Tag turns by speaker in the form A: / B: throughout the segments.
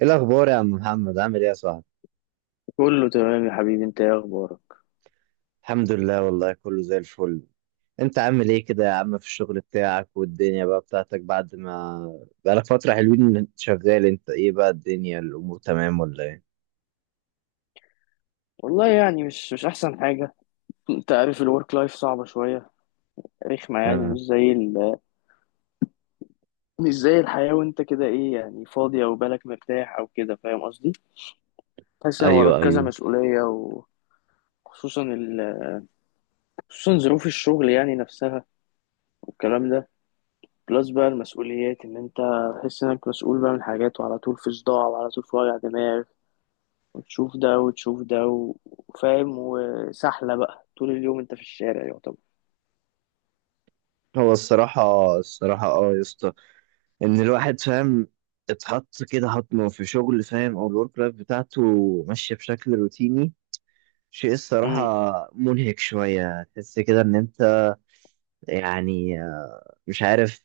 A: ايه الاخبار يا عم محمد، عامل ايه يا صاحبي؟
B: كله تمام يا حبيبي، انت ايه اخبارك؟
A: الحمد لله، والله كله زي الفل. انت عامل ايه كده يا عم في الشغل بتاعك والدنيا بقى بتاعتك بعد ما بقالك فترة حلوين إن انت شغال، انت ايه بقى الدنيا، الامور تمام ولا ايه؟
B: والله يعني مش احسن حاجه. انت عارف الورك لايف صعبه شويه، رخمه يعني.
A: آه.
B: مش زي الحياه. وانت كده ايه، يعني فاضي او بالك مرتاح او كده، فاهم قصدي؟ تحس ان وراك
A: ايوه،
B: كذا
A: ايوه.
B: مسؤوليه، وخصوصا ال... خصوصا ظروف الشغل يعني نفسها والكلام ده. بلس بقى المسؤوليات، ان انت تحس انك مسؤول بقى من حاجات، وعلى طول في صداع، وعلى طول في وجع دماغ، وتشوف ده وتشوف ده وفاهم، وسحله بقى طول اليوم انت في الشارع يعتبر.
A: هو الصراحة يا اسطى، ان الواحد فاهم اتحط كده حطمه في شغل، فاهم، او الورك لايف بتاعته ماشية بشكل روتيني، شيء الصراحة منهك شوية، تحس كده ان انت يعني مش عارف،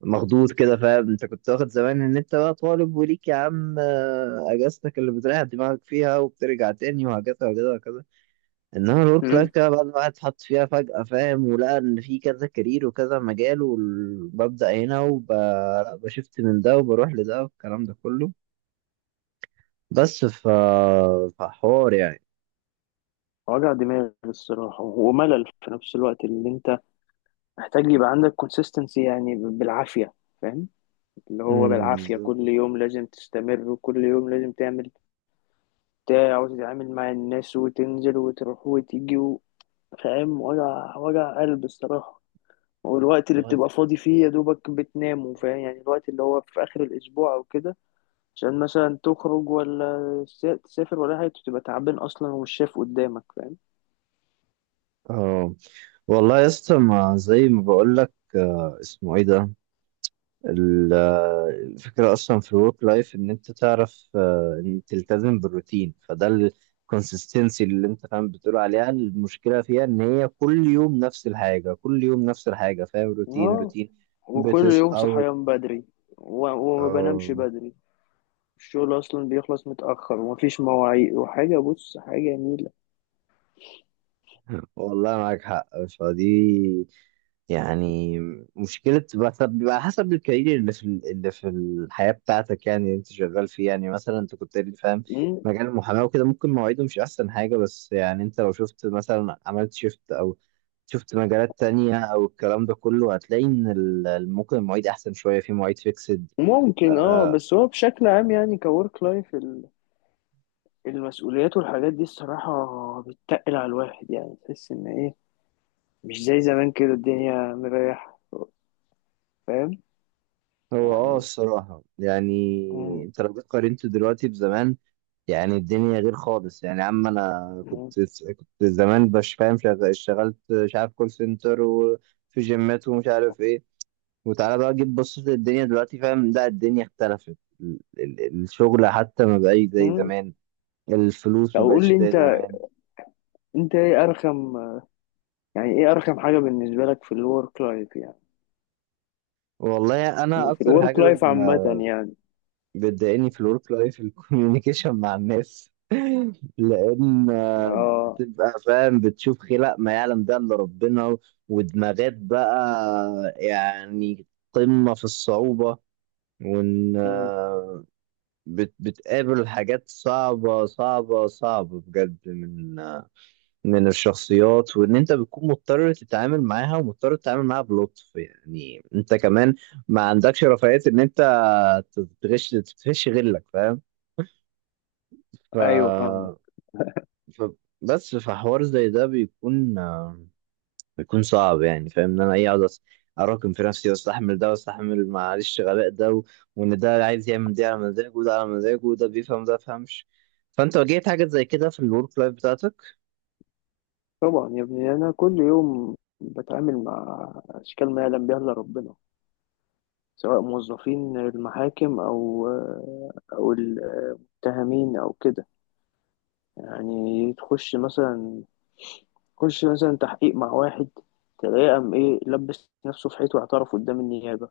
A: مخضوض كده، فاهم؟ انت كنت واخد زمان ان انت بقى طالب وليك يا عم اجازتك اللي بتريح دماغك فيها وبترجع تاني وهكذا وكذا وكذا. انما الورك لايف
B: امم
A: كده بعد ما الواحد اتحط فيها فجأة، فاهم، ولقى ان في كذا كارير وكذا مجال، وببدأ هنا وبشفت من ده وبروح لده والكلام ده كله. بس ف فحوار يعني.
B: وجع دماغ الصراحة، وملل في نفس الوقت اللي انت محتاج يبقى عندك كونسيستنسي، يعني بالعافية. فاهم؟ اللي هو بالعافية
A: بالظبط.
B: كل يوم لازم تستمر، وكل يوم لازم تعمل بتاع، وتتعامل مع الناس، وتنزل وتروح وتيجي فاهم. وجع وجع قلب الصراحة. والوقت اللي
A: بعد-
B: بتبقى فاضي فيه يا دوبك بتنام، فاهم؟ يعني الوقت اللي هو في آخر الأسبوع أو كده، عشان مثلا تخرج ولا تسافر ولا حاجة، بتبقى تعبان أصلا والشاف قدامك فاهم.
A: اه والله يا اسطى، ما زي ما بقول لك، اسمه ايه ده؟ ال- الفكرة أصلا في الورك لايف إن أنت تعرف إن تلتزم بالروتين، فده الكونسستنسي اللي أنت فاهم بتقول عليها. المشكلة فيها إن هي كل يوم نفس الحاجة، كل يوم نفس الحاجة، فاهم؟ روتين
B: اه،
A: روتين.
B: وكل يوم
A: بتصحى
B: صحيان بدري، و- وما بنامش
A: آه.
B: بدري. الشغل اصلا بيخلص متاخر، ومفيش مواعيد وحاجه، بص حاجه نيله.
A: والله معاك حق. فدي يعني مشكلة، بس بيبقى حسب الكارير اللي في الحياة بتاعتك، يعني اللي انت شغال فيه. يعني مثلا انت كنت قايل لي، فاهم،
B: مم.
A: مجال المحاماة وكده، ممكن مواعيده مش أحسن حاجة، بس يعني انت لو شفت مثلا، عملت شيفت أو شفت مجالات تانية أو الكلام ده كله، هتلاقي إن ممكن المواعيد أحسن شوية، في مواعيد فيكسد.
B: ممكن اه، بس هو بشكل عام يعني كورك لايف، المسؤوليات والحاجات دي، الصراحه بتتقل على الواحد. يعني تحس ان ايه، مش زي زمان كده الدنيا مريحه. فاهم؟
A: هو
B: يعني.
A: الصراحة يعني،
B: مم.
A: انت لو جيت قارنت دلوقتي بزمان، يعني الدنيا غير خالص يعني، يا عم انا
B: مم.
A: كنت زمان، مش فاهم، اشتغلت، مش عارف، كول سنتر وفي جيمات ومش عارف ايه، وتعالى بقى جيب بصيت الدنيا دلوقتي، فاهم، لا الدنيا اختلفت، الشغل حتى ما بقاش زي
B: مم.
A: زمان، الفلوس
B: طب
A: ما
B: قول
A: بقتش
B: لي
A: زي
B: انت،
A: زمان.
B: انت ايه ارخم؟ يعني ايه ارخم حاجه بالنسبه لك في الورك لايف؟ يعني
A: والله انا
B: يعني في
A: اكتر
B: الورك
A: حاجه
B: لايف عامه، يعني.
A: بتضايقني في الورك لايف الكوميونيكيشن مع الناس. لان
B: اه.
A: بتبقى فاهم بتشوف خلق ما يعلم ده الا ربنا، ودماغات بقى يعني قمة في الصعوبة، وان
B: مم.
A: بتقابل حاجات صعبة صعبة صعبة بجد، من الشخصيات، وان انت بتكون مضطر تتعامل معاها، ومضطر تتعامل معاها بلطف، يعني انت كمان ما عندكش رفاهية ان انت تتغش غيرك، فاهم؟ ف
B: ايوه، فاهمك.
A: ف- بس في حوار زي ده بيكون بيكون صعب يعني، فاهم، ان انا ايه اقعد اراكم في نفسي، واستحمل ده، واستحمل معلش غباء ده وان ده عايز يعمل دي على مزاجه، وده على مزاجه، وده بيفهم ده بيفهمش. فانت واجهت حاجات زي كده في الورك لايف بتاعتك؟
B: طبعا يا ابني، انا كل يوم بتعامل مع اشكال ما يعلم بها الا ربنا، سواء موظفين المحاكم او المتهمين او كده. يعني تخش مثلا تحقيق مع واحد، تلاقيه قام ايه، لبس نفسه في حيط واعترف قدام النيابه.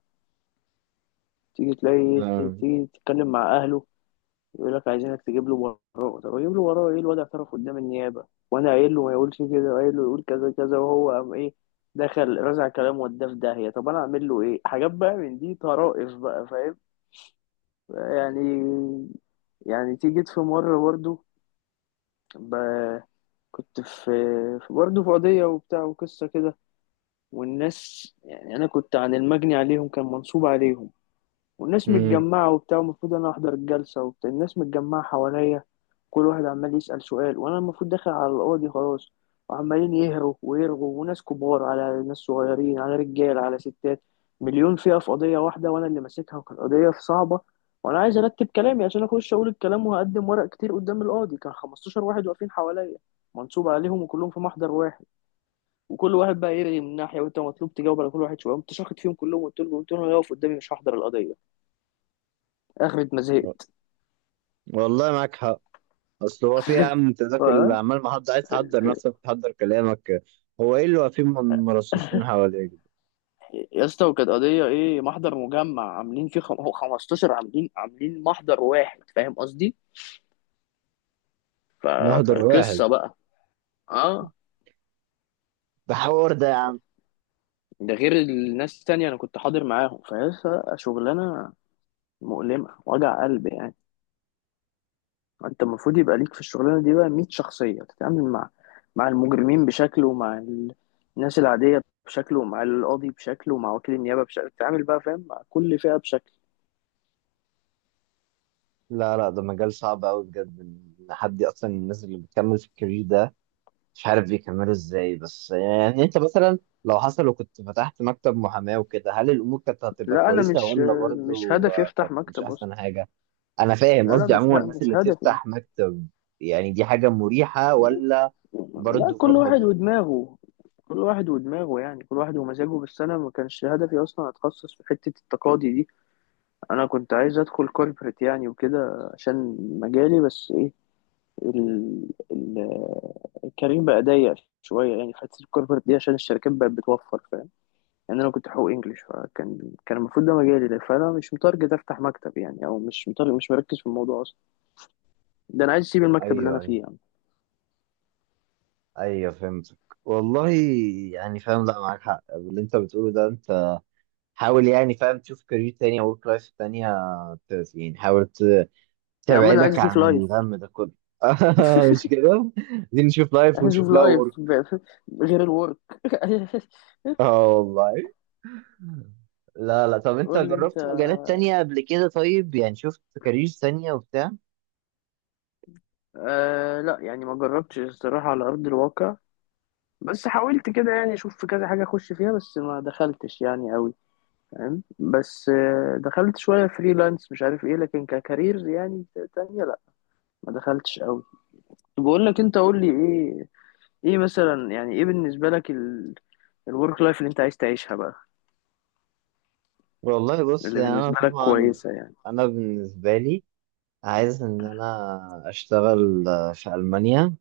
B: تيجي تلاقي
A: آه.
B: تيجي تتكلم مع اهله، يقول لك عايزينك تجيب له وراه. طب اجيب له وراه ايه؟ الواد اعترف قدام النيابه، وانا قايل له ما يقولش كده، وقايل له يقول كذا كذا، وهو قام ايه، دخل رزع كلام وداه في داهيه. طب انا اعمل له ايه؟ حاجات بقى من دي، طرائف بقى، فاهم؟ يعني. يعني تيجي في مره برضو، ب... كنت في، برضه في قضية وبتاع وقصة كده. والناس يعني، أنا كنت عن المجني عليهم، كان منصوب عليهم، والناس
A: مم.
B: متجمعة وبتاع. المفروض أنا أحضر الجلسة، وبتاع الناس متجمعة حواليا، كل واحد عمال يسأل سؤال، وأنا المفروض داخل على القاضي خلاص. وعمالين يهروا ويرغوا، وناس كبار على ناس صغيرين، على رجال على ستات، مليون فئة في قضية واحدة، وأنا اللي ماسكها، وكانت قضية صعبة. وأنا عايز أرتب كلامي عشان أخش أقول الكلام، وهقدم ورق كتير قدام القاضي، كان 15 واحد واقفين حواليا، منصوب عليهم وكلهم في محضر واحد. وكل واحد بقى يرغي من ناحية، وأنت مطلوب تجاوب على كل واحد شوية. قمت شاخد فيهم كلهم، قلت لهم يقف قدامي، مش هحضر القضية اخرة ما زهقت.
A: والله معاك حق. اصل هو في يا عم، انت
B: ف-
A: ذاك اللي عمال محضر عايز تحضر نفسك وتحضر كلامك، هو ايه اللي واقفين من مرصصين حواليك؟
B: يا اسطى، وكانت قضية ايه، محضر مجمع عاملين فيه هو 15، عاملين محضر واحد، فاهم قصدي؟ ف...
A: محضر واحد؟
B: فقصة بقى، اه.
A: ده حوار ده.
B: ده غير الناس التانية انا كنت حاضر معاهم فيا. شغلانة مؤلمة، وجع قلب يعني. انت المفروض يبقى ليك في الشغلانة دي بقى 100 شخصية، تتعامل مع المجرمين بشكل، ومع الناس العادية بشكل، ومع القاضي بشكل، ومع وكيل النيابة بشكل، تتعامل بقى فاهم مع كل فئة بشكل.
A: لا، لا، ده مجال صعب قوي بجد، ان حد اصلا الناس اللي بتكمل في الكارير ده مش عارف بيكملوا ازاي. بس يعني انت مثلا لو حصل وكنت فتحت مكتب محاماة وكده، هل الامور كانت هتبقى
B: لا انا
A: كويسة
B: مش
A: ولا
B: مش
A: برضه
B: هدف يفتح
A: كانت مش
B: مكتب اصلا.
A: احسن حاجة؟ انا فاهم
B: لا، لا،
A: قصدي، عموما الناس
B: مش
A: اللي
B: هدف يعني.
A: بتفتح مكتب يعني، دي حاجة مريحة ولا
B: لا،
A: برضه
B: كل واحد
A: فرهضة؟
B: ودماغه، كل واحد ودماغه. يعني كل واحد ومزاجه، بس انا ما كانش هدفي اصلا اتخصص في حتة التقاضي دي. انا كنت عايز ادخل كوربريت يعني وكده، عشان مجالي. بس ايه، ال... ال... الكارير بقى ضيق شوية، يعني في حتة الكوربريت دي، عشان الشركات بقت بتوفر، فاهم يعني. انا كنت حقوق انجلش، فكان المفروض ده مجالي، فانا مش متارجت افتح مكتب يعني، او مش متارجت، مش مركز في الموضوع اصلا. ده انا عايز اسيب المكتب اللي
A: ايوه،
B: انا
A: ايوه.
B: فيه يعني.
A: ايوه فهمتك. والله يعني فاهم، لا معاك حق اللي انت بتقوله ده. انت حاول يعني، فاهم، تشوف كارير تاني او ورك لايف تانية، يعني حاول
B: يعني عمال عايز
A: تبعدك
B: اشوف
A: عن
B: لايف.
A: الغم ده كله. مش كده، دي نشوف لايف
B: عايز
A: ونشوف
B: اشوف
A: لها
B: لايف
A: ورك.
B: غير الورك.
A: اه والله. لا، لا، طب انت
B: قول لي انت.
A: جربت مجالات تانية قبل كده طيب؟ يعني شفت كارير تانية وبتاع؟
B: آه لا، يعني ما جربتش الصراحه على ارض الواقع، بس حاولت كده، يعني اشوف في كذا حاجه اخش فيها، بس ما دخلتش يعني قوي، فاهم. بس دخلت شويه فريلانس مش عارف ايه، لكن ككارير يعني تانية لا، ما دخلتش قوي. طب بقول لك، انت قول لي ايه، ايه مثلا، يعني ايه بالنسبه لك الورك لايف اللي انت عايز تعيشها بقى،
A: والله بص
B: اللي
A: يعني، انا
B: بالنسبه لك
A: طبعا،
B: كويسه يعني؟
A: انا بالنسبة لي عايز ان انا اشتغل في المانيا،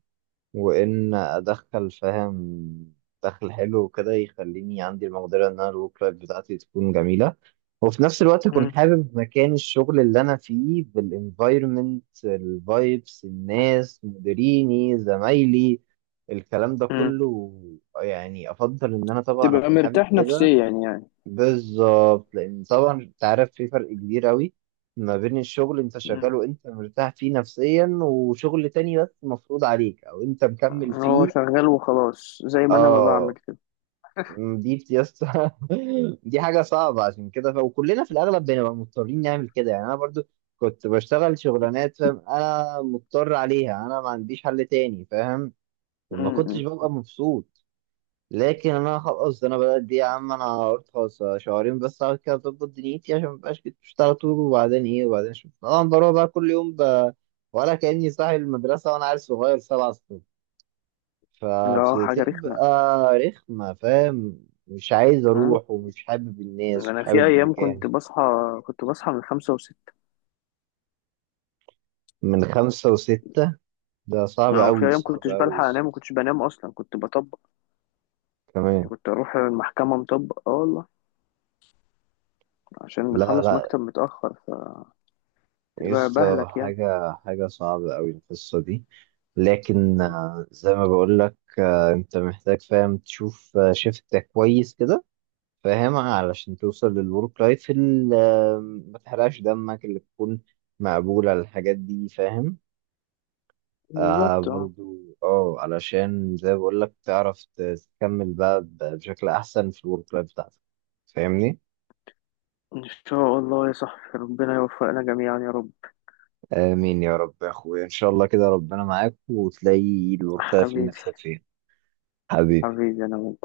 A: وان ادخل، فاهم، دخل حلو وكده يخليني عندي المقدره ان انا الورك لايف بتاعتي تكون جميله، وفي نفس الوقت اكون حابب مكان الشغل اللي انا فيه، بالانفايرمنت، الفايبس، الناس، مديريني، زمايلي، الكلام ده
B: مم.
A: كله. يعني افضل ان انا طبعا
B: تبقى
A: اكون حابب
B: مرتاح
A: كده.
B: نفسيا يعني.
A: بالظبط، لان طبعا انت عارف في فرق كبير قوي ما بين الشغل انت
B: مم.
A: شغاله انت مرتاح فيه نفسيا، وشغل تاني بس مفروض عليك او انت مكمل
B: هو
A: فيه.
B: شغال وخلاص، زي ما انا ما بعمل
A: اه.
B: كده.
A: دي بتيس. دي حاجه صعبه، عشان كده وكلنا في الاغلب بنبقى مضطرين نعمل كده، يعني انا برضو كنت بشتغل شغلانات، فاهم، انا مضطر عليها، انا ما عنديش حل تاني، فاهم، وما كنتش
B: مم.
A: ببقى مبسوط. لكن انا خلاص، انا بدات دي يا عم، انا قلت خلاص شهرين بس اقعد كده اظبط دنيتي، عشان مبقاش كنت بشتغل طول. وبعدين ايه؟ وبعدين اشوف طبعا، بروح بقى كل يوم ولا كاني صاحي المدرسه وانا عيل صغير 7 الصبح.
B: مم. اه، حاجة رخمة.
A: فبتبقى رخمه، فاهم، مش عايز
B: مم.
A: اروح، ومش حابب الناس، مش
B: انا في
A: حابب
B: ايام كنت
A: المكان.
B: بصحى، كنت بصحى من 5 و6.
A: من 5 و6. ده صعب
B: اه، وفي
A: أوي،
B: ايام
A: صعب
B: كنتش
A: أوي.
B: بلحق انام، وكنتش بنام اصلا، كنت بطبق يعني.
A: كمان.
B: كنت اروح المحكمة مطبق، اه والله، عشان
A: لا،
B: بنخلص
A: لا.
B: مكتب متأخر، فتبقى
A: يس.
B: بهلك يعني.
A: حاجة حاجة صعبة أوي القصة دي. لكن زي ما بقولك أنت محتاج، فاهم، تشوف شيفت كويس كده، فاهم، علشان توصل للورك لايف اللي ما تحرقش دمك، اللي تكون مقبولة الحاجات دي، فاهم. آه
B: بالظبط، اه.
A: برضو اه، علشان زي ما بقولك تعرف تكمل بقى بشكل أحسن في الورك لايف بتاعتك، فاهمني؟
B: ان شاء الله يا صاحبي، ربنا يوفقنا جميعا يا رب.
A: آمين يا رب يا أخويا، إن شاء الله كده ربنا معاك وتلاقي الورك لايف اللي
B: حبيبي.
A: نفسك فيه. حبيبي.
B: حبيبي انا وانت.